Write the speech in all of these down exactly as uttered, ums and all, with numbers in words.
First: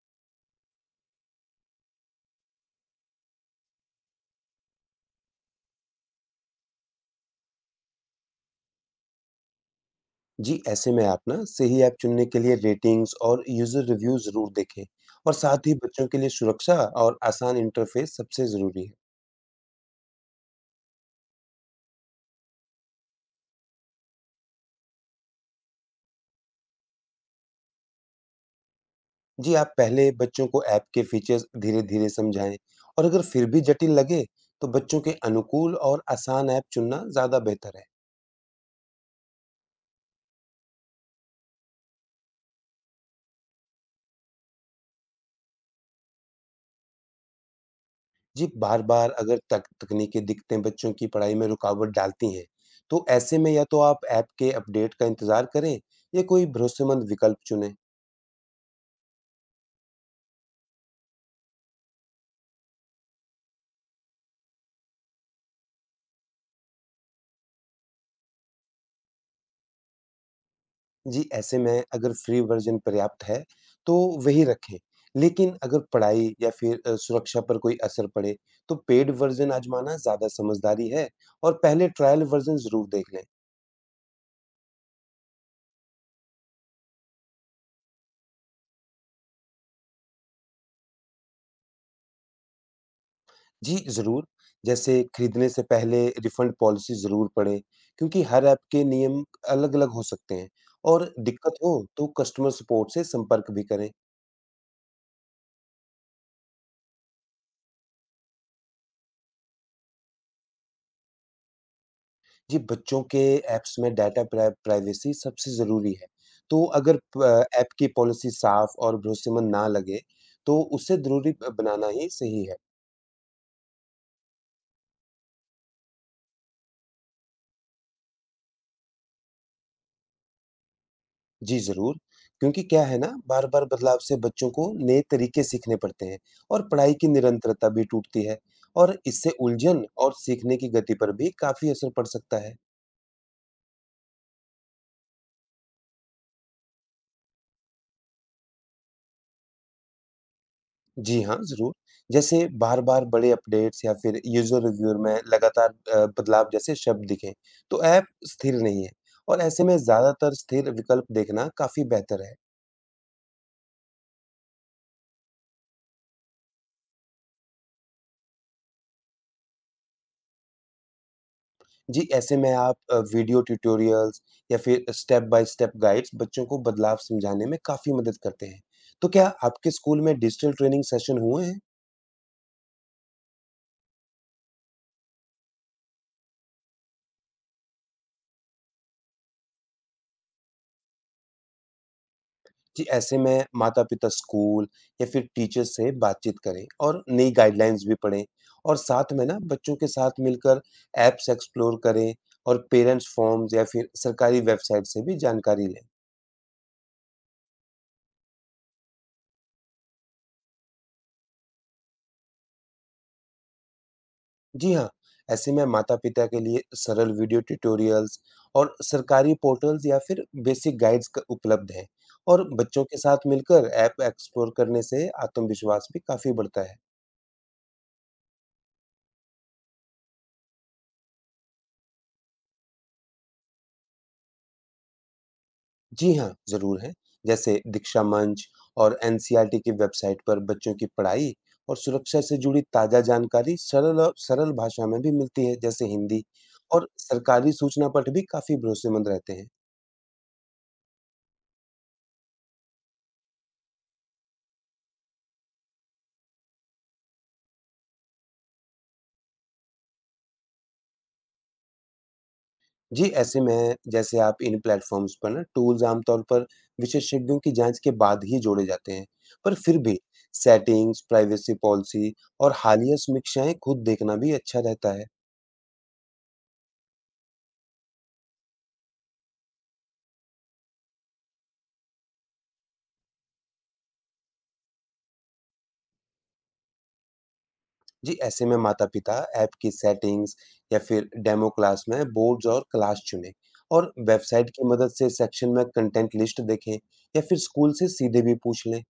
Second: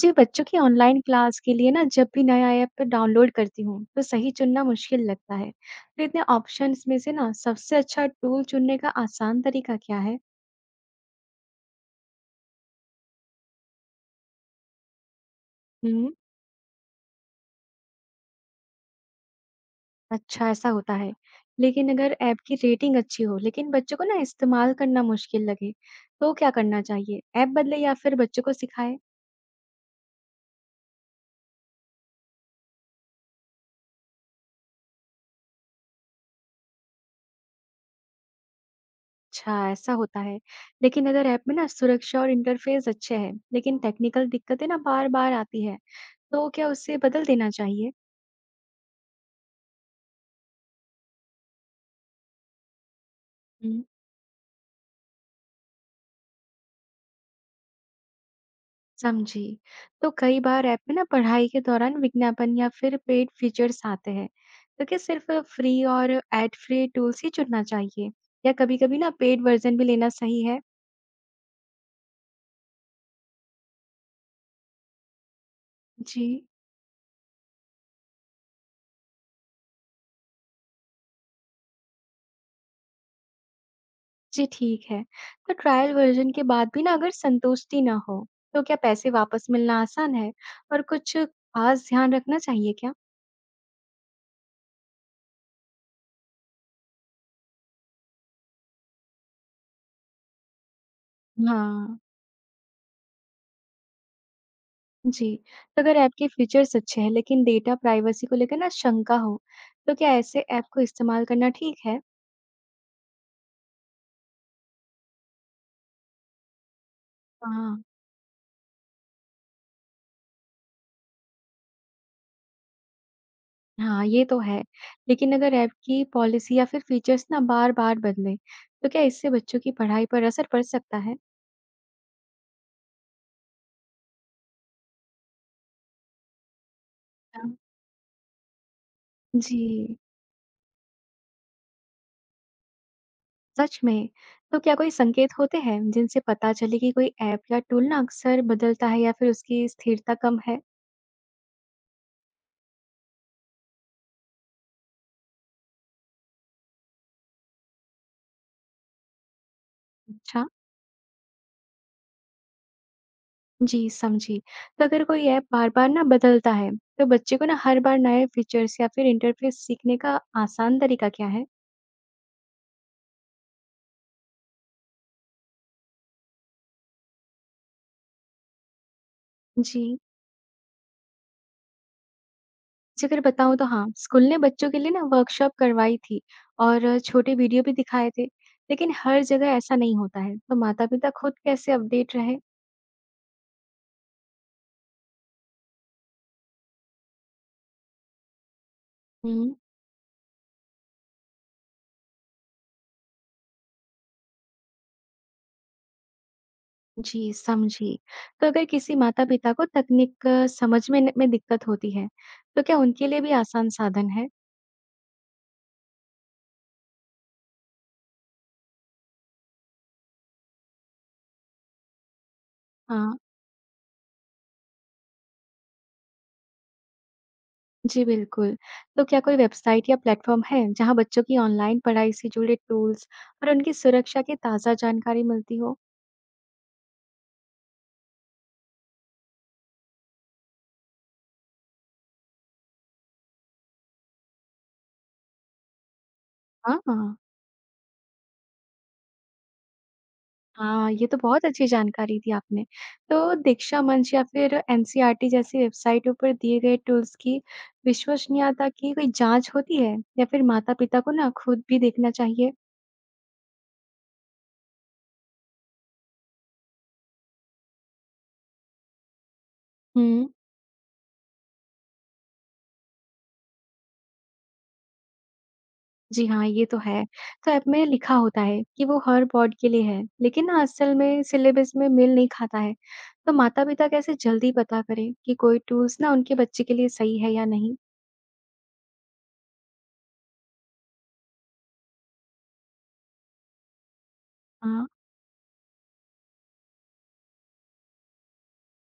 जी, बच्चों की online class के लिए ना जब भी नया ऐप डाउनलोड करती हूँ तो सही चुनना मुश्किल लगता है। तो इतने ऑप्शंस में से ना सबसे अच्छा टूल चुनने का आसान तरीका क्या है? जी, ऐसे में आप ना सही ऐप चुनने के लिए रेटिंग्स और यूज़र रिव्यू ज़रूर देखें और साथ ही बच्चों हम्म। के लिए सुरक्षा और आसान इंटरफेस सबसे ज़रूरी है। अच्छा, ऐसा होता है। लेकिन अगर ऐप की रेटिंग अच्छी हो लेकिन बच्चों को ना इस्तेमाल करना मुश्किल लगे तो क्या करना चाहिए? ऐप बदले या फिर बच्चों को सिखाए? जी, आप पहले बच्चों को ऐप के फीचर्स धीरे-धीरे समझाएं और अगर फिर भी जटिल लगे, तो बच्चों के अनुकूल और आसान ऐप चुनना ज़्यादा बेहतर है। अच्छा, ऐसा होता है। लेकिन अगर ऐप में ना सुरक्षा और इंटरफेस अच्छे हैं लेकिन टेक्निकल दिक्कतें ना बार बार आती है तो क्या उसे बदल देना चाहिए? जी, बार-बार अगर तक तकनीकी दिक्कतें बच्चों की पढ़ाई में रुकावट डालती हैं, तो ऐसे में या तो हम्म। आप ऐप के अपडेट का इंतज़ार करें या कोई भरोसेमंद विकल्प चुनें। समझी। तो कई बार ऐप में ना पढ़ाई के दौरान विज्ञापन या फिर पेड फीचर्स आते हैं। तो क्या सिर्फ़ फ्री और एड फ्री टूल्स ही चुनना चाहिए? या कभी-कभी ना पेड वर्ज़न भी लेना सही है? जी, ऐसे में अगर फ्री वर्ज़न पर्याप्त है, तो वही रखें। लेकिन अगर जी। पढ़ाई या फिर अ, सुरक्षा पर कोई असर पड़े, तो पेड वर्ज़न आज़माना ज़्यादा समझदारी है और पहले ट्रायल वर्ज़न ज़रूर देख लें। जी, ठीक है। तो ट्रायल वर्ज़न के बाद भी ना अगर संतुष्टि ना हो, तो क्या पैसे वापस मिलना आसान है? और कुछ ख़ास ध्यान रखना चाहिए क्या? जी, ज़रूर। जैसे खरीदने से पहले रिफ़ंड पॉलिसी ज़रूर पढ़ें, क्योंकि हर ऐप के नियम अलग-अलग हो सकते हैं और दिक्कत हो, हाँ। तो कस्टमर सपोर्ट से संपर्क भी करें। जी। तो अगर ऐप के फीचर्स अच्छे हैं लेकिन डेटा प्राइवेसी को लेकर ना शंका हो, तो क्या ऐसे ऐप को इस्तेमाल करना ठीक है? जी, बच्चों के ऐप्स में डाटा प्रा प्राइवेसी सबसे ज़रूरी है। तो अगर प ऐप हाँ, की पॉलिसी साफ़ और भरोसेमंद ना लगे, तो उसे ज़रूरी ब बनाना ही सही है। हाँ, ये तो है। लेकिन अगर ऐप की पॉलिसी या फिर फीचर्स ना बार-बार बदलें, तो क्या इससे बच्चों की पढ़ाई पर असर पड़ सकता है? जी, ज़रूर। क्योंकि क्या है ना, बार-बार बदलाव से बच्चों को नए तरीके सीखने पड़ते हैं और पढ़ाई की हाँ। निरंतरता भी टूटती है और इससे उलझन जी, और सीखने की गति पर भी काफ़ी असर पड़ सकता है। सच में। तो क्या कोई संकेत होते हैं जिनसे पता चले कि कोई ऐप या टूल ना अक्सर बदलता है या फिर उसकी स्थिरता कम है? जी हाँ, ज़रूर। जैसे बार-बार बड़े अपडेट्स या फिर यूज़र रिव्यूअर में लगातार अ, बदलाव जैसे शब्द दिखें, तो ऐप स्थिर नहीं है और ऐसे में ज़्यादातर अच्छा, स्थिर विकल्प देखना काफ़ी बेहतर है। जी समझी। तो अगर कोई ऐप बार-बार ना बदलता है, तो बच्चे को ना हर बार नए फीचर्स या फिर इंटरफेस सीखने का आसान तरीका क्या है? जी, ऐसे में आप अ, वीडियो ट्यूटोरियल्स या फिर स्टेप बाय स्टेप गाइड्स बच्चों को बदलाव समझाने में काफ़ी मदद करते हैं। तो क्या आपके जी। स्कूल में डिजिटल ट्रेनिंग सेशन हुए हैं? जी, अगर बताऊँ तो हाँ, स्कूल ने बच्चों के लिए ना वर्कशॉप करवाई थी और छोटे वीडियो भी दिखाए थे, लेकिन हर जगह ऐसा नहीं होता है, तो माता-पिता खुद कैसे अपडेट रहे? जी, ऐसे में माता-पिता स्कूल या फिर टीचर से बातचीत करें और नई गाइडलाइंस भी पढ़ें और साथ में ना हुँ, बच्चों के साथ मिलकर ऐप्स एक्सप्लोर करें और पेरेंट्स फॉर्म्स या फिर सरकारी वेबसाइट से भी जानकारी लें। जी, समझी। तो अगर किसी माता-पिता को तकनीक अ, समझ में न में दिक्कत होती है, तो क्या उनके लिए भी आसान साधन है? जी हाँ, ऐसे में माता-पिता के लिए सरल वीडियो ट्यूटोरियल्स और सरकारी पोर्टल्स या फिर बेसिक गाइड्स क उपलब्ध हैं और बच्चों के हाँ, साथ मिलकर ऐप एक्सप्लोर करने से आत्मविश्वास भी काफ़ी बढ़ता है। जी बिल्कुल। तो क्या कोई वेबसाइट या प्लेटफ़ॉर्म है, जहाँ बच्चों की ऑनलाइन पढ़ाई से जुड़े टूल्स और उनकी सुरक्षा की ताज़ा जानकारी मिलती हो? जी हाँ, ज़रूर है। जैसे दीक्षा मंच और N C E R T की वेबसाइट पर बच्चों की पढ़ाई और सुरक्षा से जुड़ी ताज़ा जानकारी सरल और सरल भाषा में भी मिलती है, जैसे हिंदी हाँ। और हाँ। सरकारी सूचना पट भी काफ़ी भरोसेमंद रहते हैं। हाँ, ये तो बहुत अच्छी जानकारी दी आपने। तो दीक्षा मंच या फिर एनसीईआरटी जैसी वेबसाइटों पर दिए गए टूल्स की विश्वसनीयता की कोई जाँच होती है? या फिर माता-पिता को ना खुद भी देखना चाहिए? जी, ऐसे में जैसे आप इन प्लेटफ़ॉर्म्स पर ना टूल्स आमतौर पर विशेषज्ञों की जाँच के बाद ही जोड़े जाते हैं, पर फिर भी हुँ, सेटिंग्स, प्राइवेसी पॉलिसी और हालिया समीक्षाएँ खुद देखना भी अच्छा रहता है। जी हाँ, ये तो है। तो ऐप में लिखा होता है कि वो हर बोर्ड के लिए है, लेकिन ना असल में सिलेबस में मेल नहीं खाता है। तो माता-पिता कैसे जल्दी पता करें कि कोई टूल्स ना उनके बच्चे के लिए सही है या नहीं? जी, ऐसे में माता-पिता ऐप की सेटिंग्स या फिर डेमो क्लास में बोर्ड्स और क्लास चुनें और वेबसाइट की हाँ। मदद से सेक्शन में कंटेंट लिस्ट देखें या फिर स्कूल से सीधे भी पूछ लें।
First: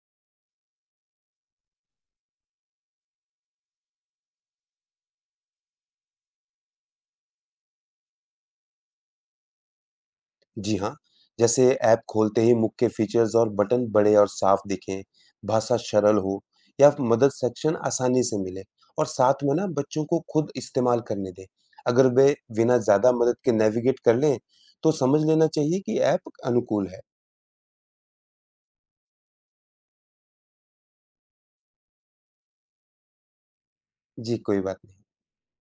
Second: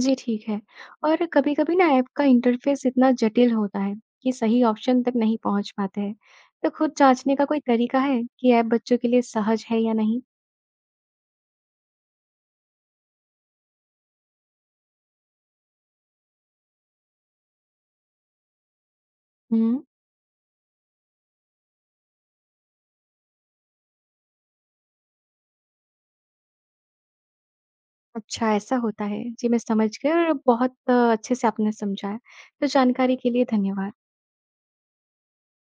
जी, ठीक है। और कभी-कभी ना ऐप का इंटरफ़ेस इतना जटिल होता है कि सही ऑप्शन तक नहीं पहुँच पाते हैं। तो खुद जाँचने का कोई तरीका है कि ऐप बच्चों के लिए सहज है या नहीं? जी हाँ, जैसे ऐप खोलते ही मुख्य फीचर्स और बटन बड़े और साफ दिखें, भाषा सरल हो या मदद सेक्शन आसानी से मिले और साथ में ना हुँ। बच्चों को खुद इस्तेमाल करने दें। अगर वे बिना ज़्यादा मदद के नेविगेट कर लें, तो समझ लेना चाहिए कि ऐप अनुकूल है। अच्छा, ऐसा होता है। जी, मैं समझ गई और बहुत अ, अच्छे से आपने समझाया। तो जानकारी के लिए धन्यवाद। जी, कोई बात नहीं।